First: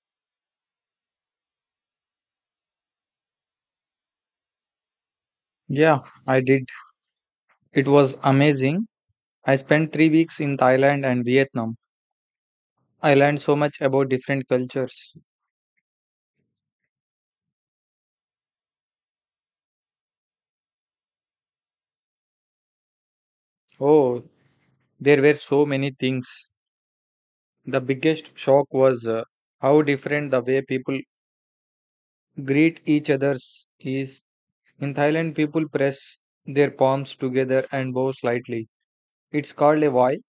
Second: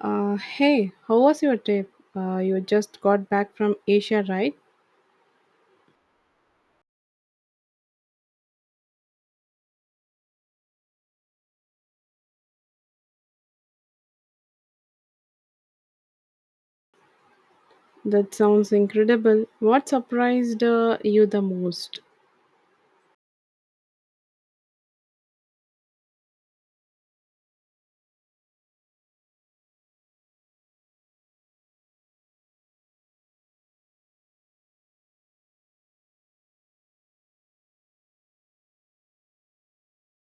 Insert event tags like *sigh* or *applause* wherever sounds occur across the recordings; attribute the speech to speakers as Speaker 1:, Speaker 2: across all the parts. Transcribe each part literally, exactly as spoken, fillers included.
Speaker 1: Uh, hey, how was your trip? Uh, you just got back from Asia, right?
Speaker 2: Yeah, I did. It was amazing. I spent three weeks in Thailand and Vietnam. I learned so much about different cultures.
Speaker 1: That sounds incredible. What surprised uh, you the most?
Speaker 2: Oh, there were so many things. The biggest shock was uh, how different the way people greet each other's is. In Thailand, people press their palms together and bow slightly. It's called a "wai."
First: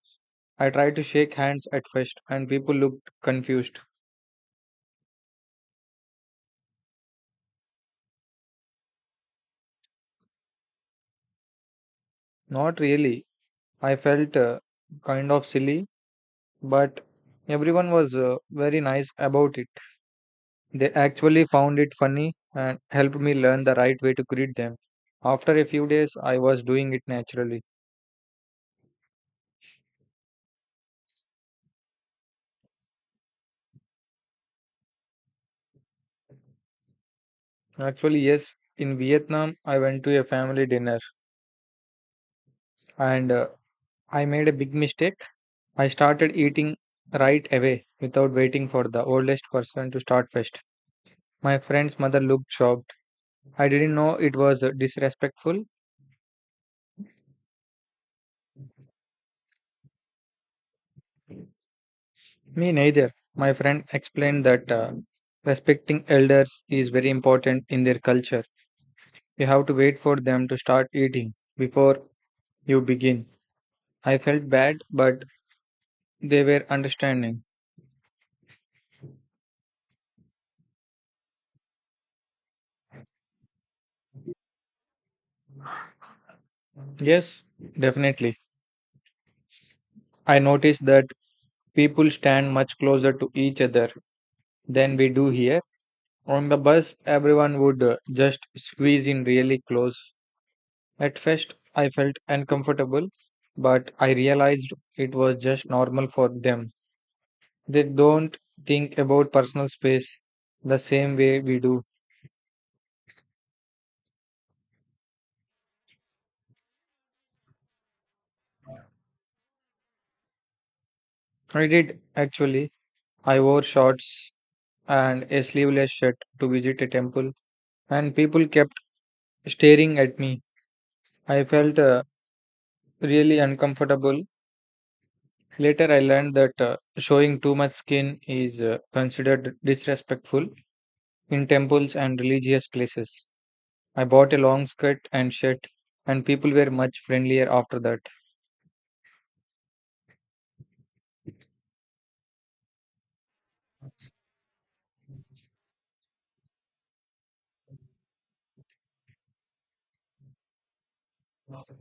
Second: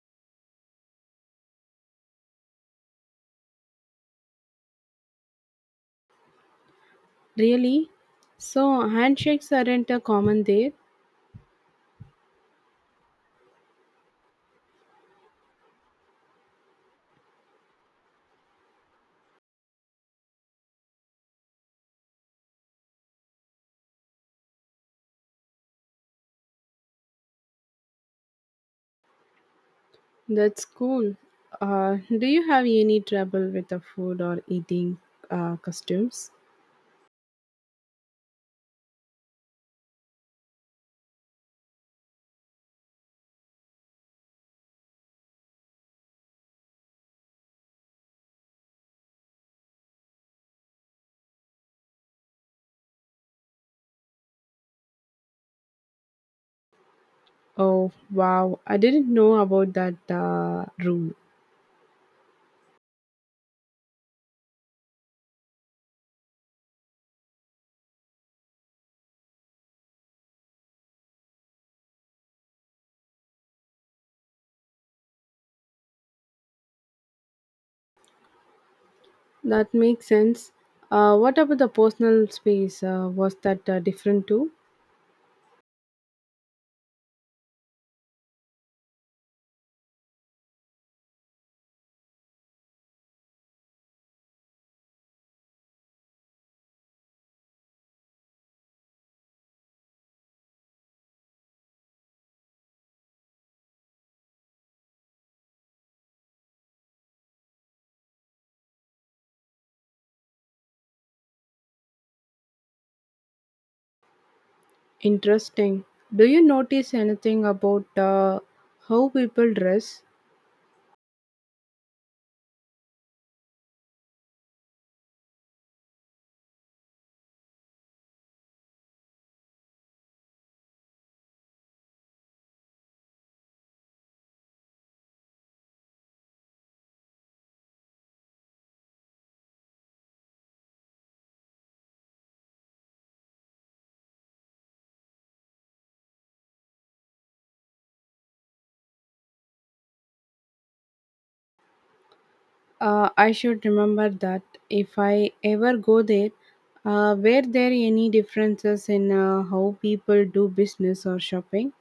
Speaker 2: I tried to shake hands at first, and people looked confused.
Speaker 1: Really? So, handshakes aren't a common there?
Speaker 2: Not really. I felt uh, kind of silly but everyone was uh, very nice about it. They actually found it funny and helped me learn the right way to greet them. After a few days, I was doing it naturally.
Speaker 1: That's cool. Uh, do you have any trouble with the food or eating uh, customs?
Speaker 2: Actually, yes, in Vietnam, I went to a family dinner and uh, I made a big mistake. I started eating right away without waiting for the oldest person to start first. My friend's mother looked shocked. I didn't know it was uh, disrespectful.
Speaker 1: Oh, wow. I didn't know about that uh, rule.
Speaker 2: Me neither. My friend explained that uh, respecting elders is very important in their culture. You have to wait for them to start eating before you begin. I felt bad, but they were understanding.
Speaker 1: That makes sense. Uh, what about the personal space? Uh, was that uh, different too?
Speaker 2: Yes, definitely. I noticed that people stand much closer to each other than we do here. On the bus, everyone would uh, just squeeze in really close. At first, I felt uncomfortable, but I realized it was just normal for them. They don't think about personal space the same way we do.
Speaker 1: Interesting. Do you notice anything about uh, how people dress?
Speaker 2: I did actually. I wore shorts and a sleeveless shirt to visit a temple, and people kept staring at me. I felt uh, really uncomfortable. Later, I learned that uh, showing too much skin is uh, considered disrespectful in temples and religious places. I bought a long skirt and shirt, and people were much friendlier after that.
Speaker 1: Uh, I should remember that if I ever go there. Uh, were there any differences in uh, how people do business or shopping?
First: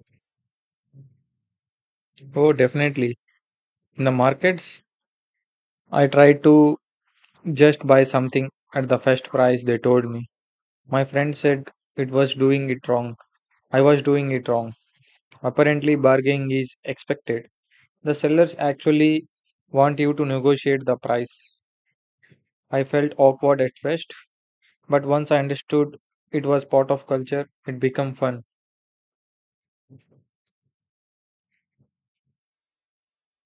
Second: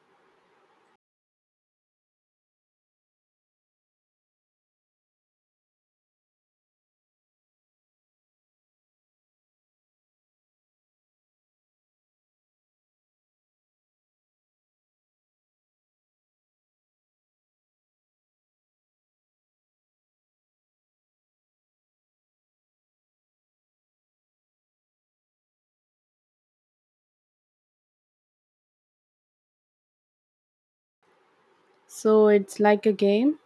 Speaker 2: Oh, definitely. In the markets, I try to just buy something at the first price, they told me. My friend said it was doing it wrong. I was doing it wrong. Apparently, bargaining is expected. The sellers actually want you to negotiate the price. I felt awkward at first, but once I understood it was part of culture, it became fun.
Speaker 1: So it's like a game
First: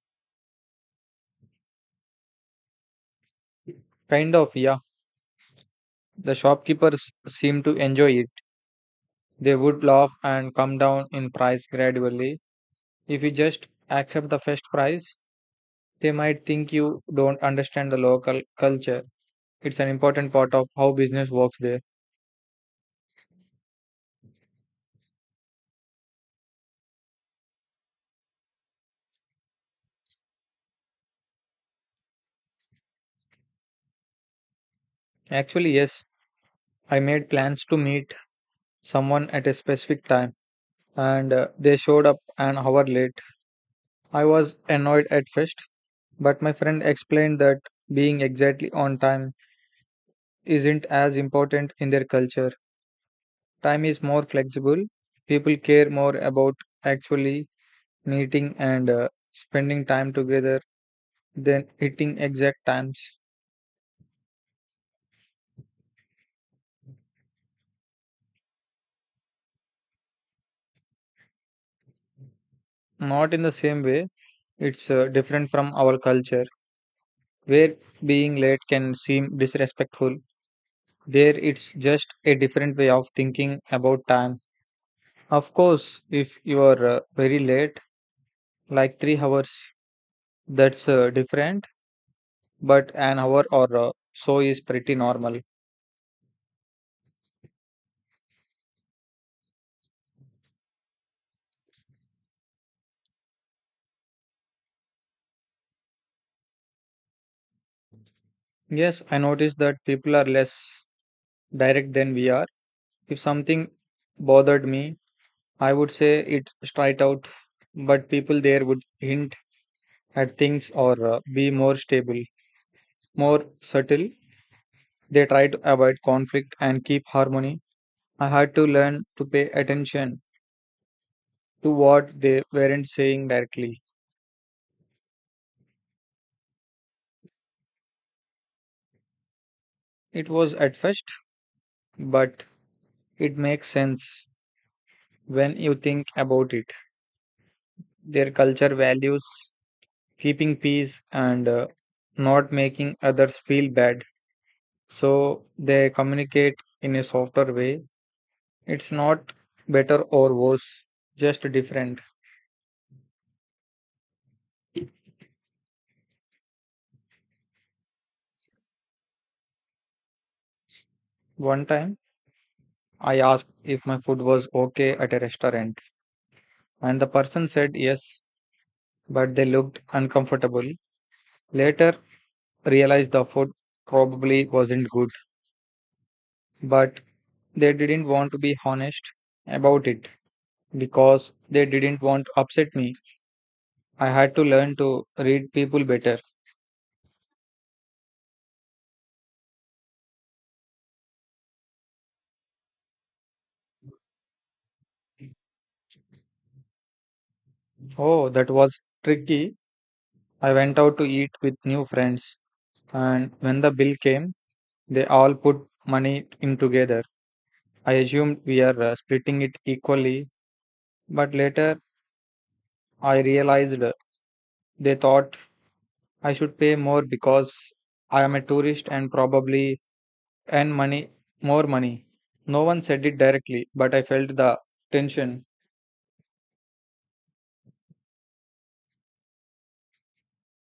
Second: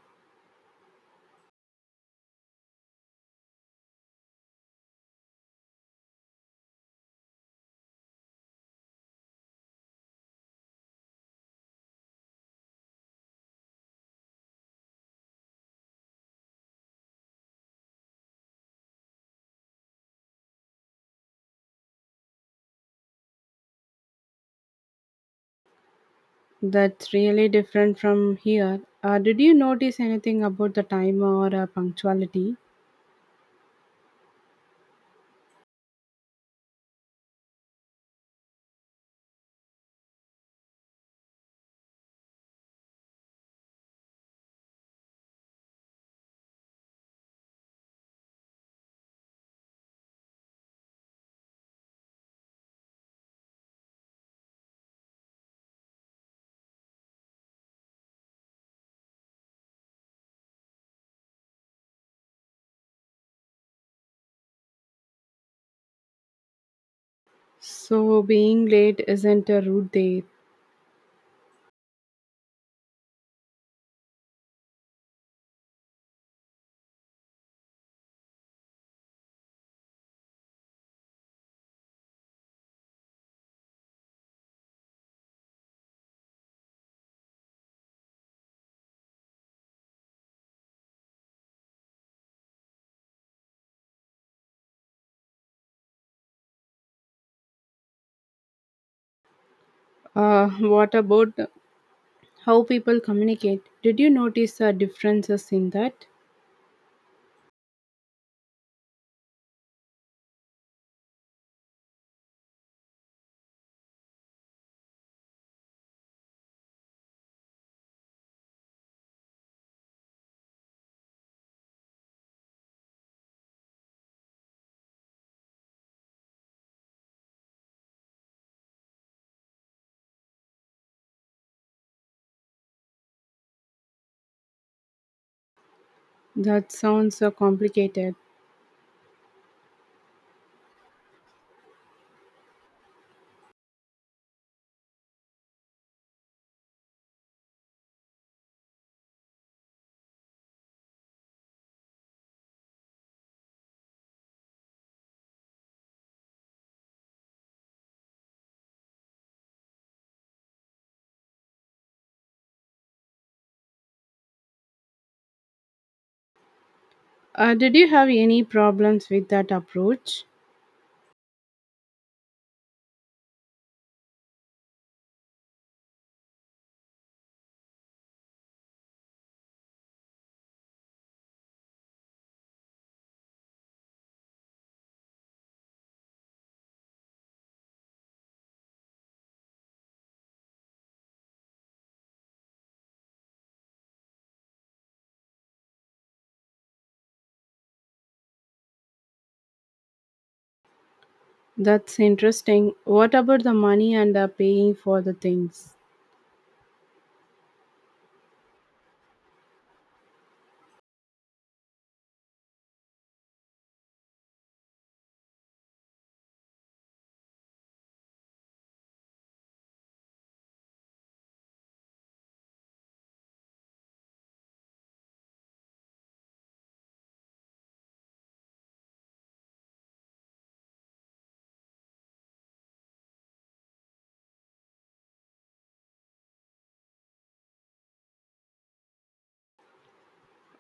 Speaker 2: Kind of, yeah. The shopkeepers seemed to enjoy it. They would laugh and come down in price gradually. If you just accept the first price, they might think you don't understand the local culture. It's an important part of how business works there.
Speaker 1: that's really different from here. Uh, did you notice anything about the time or uh, punctuality?
Speaker 2: Actually, yes, I made plans to meet someone at a specific time and uh, they showed up an hour late. I was annoyed at first, but my friend explained that being exactly on time isn't as important in their culture. Time is more flexible. People care more about actually meeting and uh, spending time together than hitting exact times.
Speaker 1: So being late isn't a rude day.
Speaker 2: Not in the same way. It's uh, different from our culture, where being late can seem disrespectful. There, it's just a different way of thinking about time. Of course, if you are uh, very late, like three hours, that's uh, different, but an hour or uh, so is pretty normal.
Speaker 1: Uh, *laughs* what about how people communicate. Did you notice uh, differences in that?
Speaker 2: Yes, I noticed that people are less direct than we are. If something bothered me, I would say it straight out, but people there would hint at things or uh, be more stable, more subtle. They try to avoid conflict and keep harmony. I had to learn to pay attention to what they weren't saying directly.
Speaker 1: That sounds uh, complicated.
Speaker 2: It was at first, but it makes sense when you think about it. Their culture values keeping peace and uh, not making others feel bad. So they communicate in a softer way. It's not better or worse, just different.
Speaker 1: Uh, did you have any problems with that approach?
Speaker 2: One time, I asked if my food was okay at a restaurant, and the person said yes, but they looked uncomfortable. Later, realized the food probably wasn't good, but they didn't want to be honest about it because they didn't want to upset me. I had to learn to read people better.
Speaker 1: That's interesting. What about the money and uh, paying for the things?
Speaker 2: Oh, that was tricky. I went out to eat with new friends, and when the bill came, they all put money in together. I assumed we are uh, splitting it equally, but later I realized they thought I should pay more because I am a tourist and probably earn money more money. No one said it directly, but I felt the tension.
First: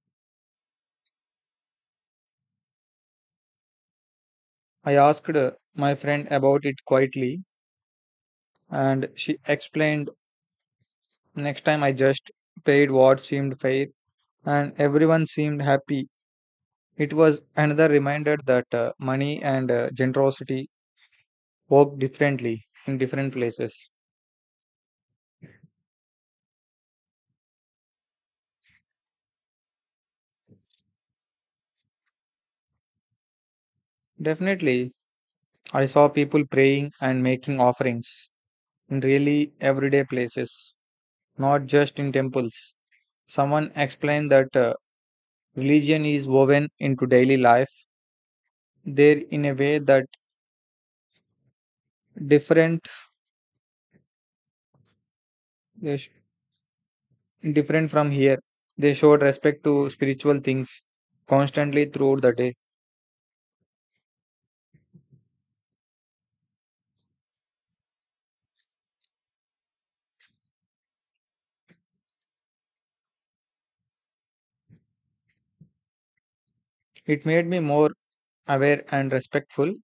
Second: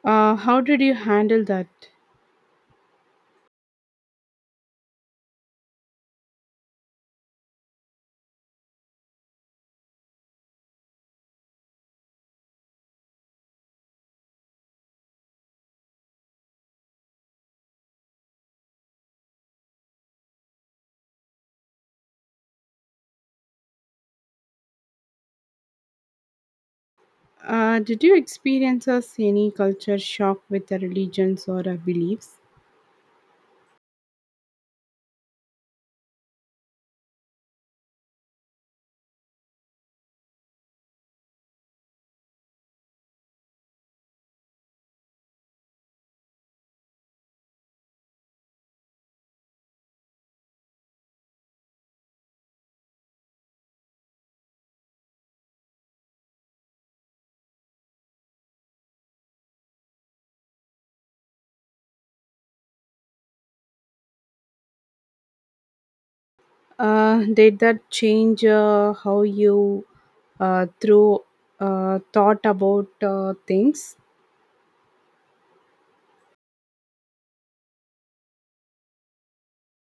Speaker 1: Uh, how did you handle that?
Speaker 2: I asked my friend about it quietly, and she explained next time I just paid what seemed fair, and everyone seemed happy. It was another reminder that uh, money and uh, generosity work differently in different places.
Speaker 1: Uh, did you experience us any culture shock with the religions or uh, beliefs?
Speaker 2: Definitely, I saw people praying and making offerings in really everyday places, not just in temples. Someone explained that uh, religion is woven into daily life there in a way that different they sh- different from here. They showed respect to spiritual things constantly throughout the day.
Speaker 1: Uh, did that change uh, how you uh, through uh, thought about uh, things?
Speaker 2: It made me more aware and respectful.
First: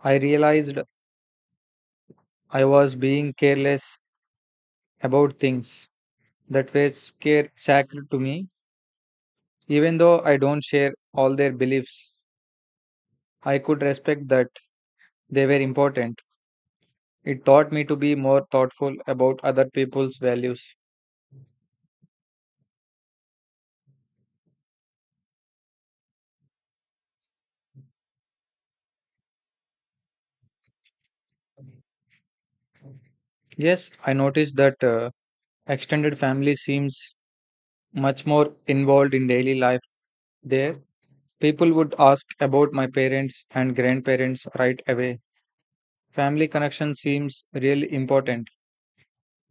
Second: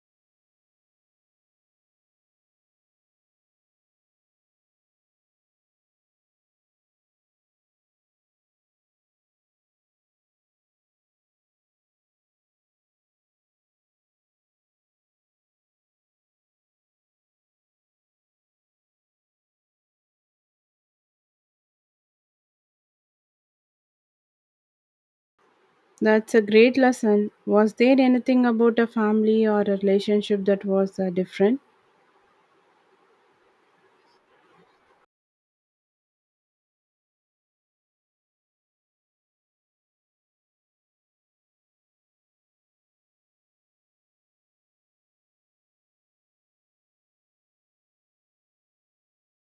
Speaker 2: I realized I was being careless about things that were scar- sacred to me. Even though I don't share all their beliefs, I could respect that they were important. It taught me to be more thoughtful about other people's values.
Speaker 1: That's a great lesson. Was there anything about a family or a relationship that was uh, different?
Speaker 2: Yes, I noticed that uh, extended family seems much more involved in daily life there. People would ask about my parents and grandparents right away. Family connection seems really important.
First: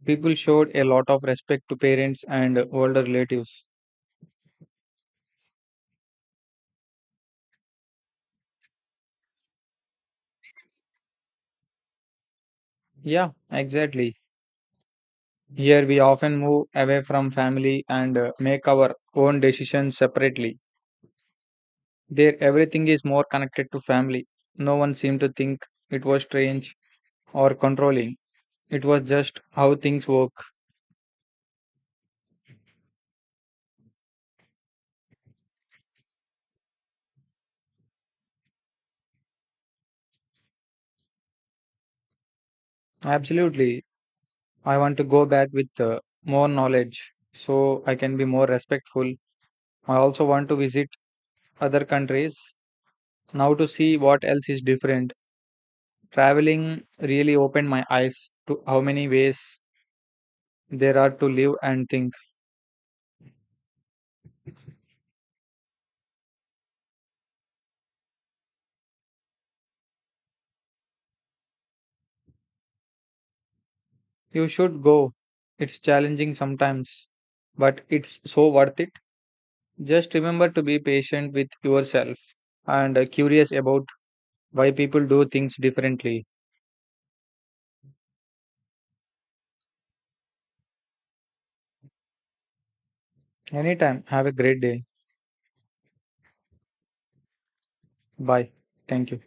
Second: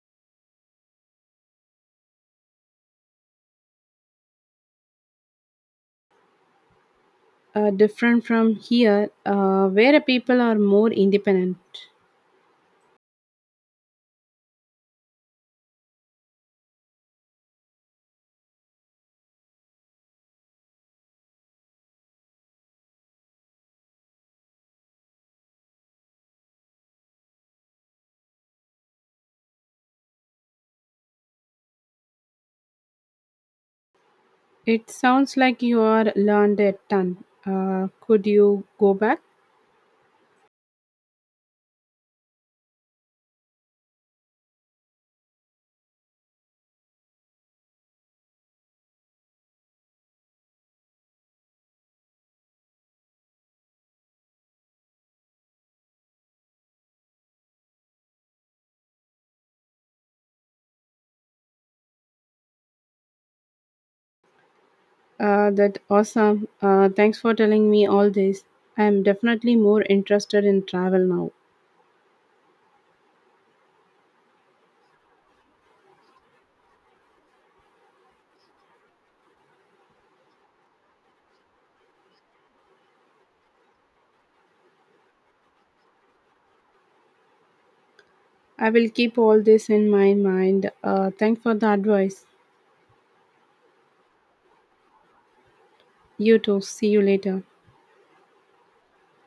Speaker 2: People showed a lot of respect to parents and older relatives.
Speaker 1: Uh, different from here, uh, where people are more independent.
Speaker 2: Yeah, exactly. Here we often move away from family and uh, make our own decisions separately. There everything is more connected to family. No one seemed to think it was strange or controlling. It was just how things work.
Speaker 1: It sounds like you are learned a ton. Uh, could you go back?
Speaker 2: Absolutely. I want to go back with uh, more knowledge so I can be more respectful. I also want to visit other countries now to see what else is different. Traveling really opened my eyes to how many ways there are to live and think.
Speaker 1: Uh, that awesome. Uh, thanks for telling me all this. I am definitely more interested in travel now.
Speaker 2: You should go. It's challenging sometimes, but it's so worth it. Just remember to be patient with yourself and uh, curious about why people do things differently.
Speaker 1: I will keep all this in my mind. Uh, thanks for the advice.
Speaker 2: Anytime, have a great day.
Speaker 1: You too. See you later.
Speaker 2: Bye. Thank you.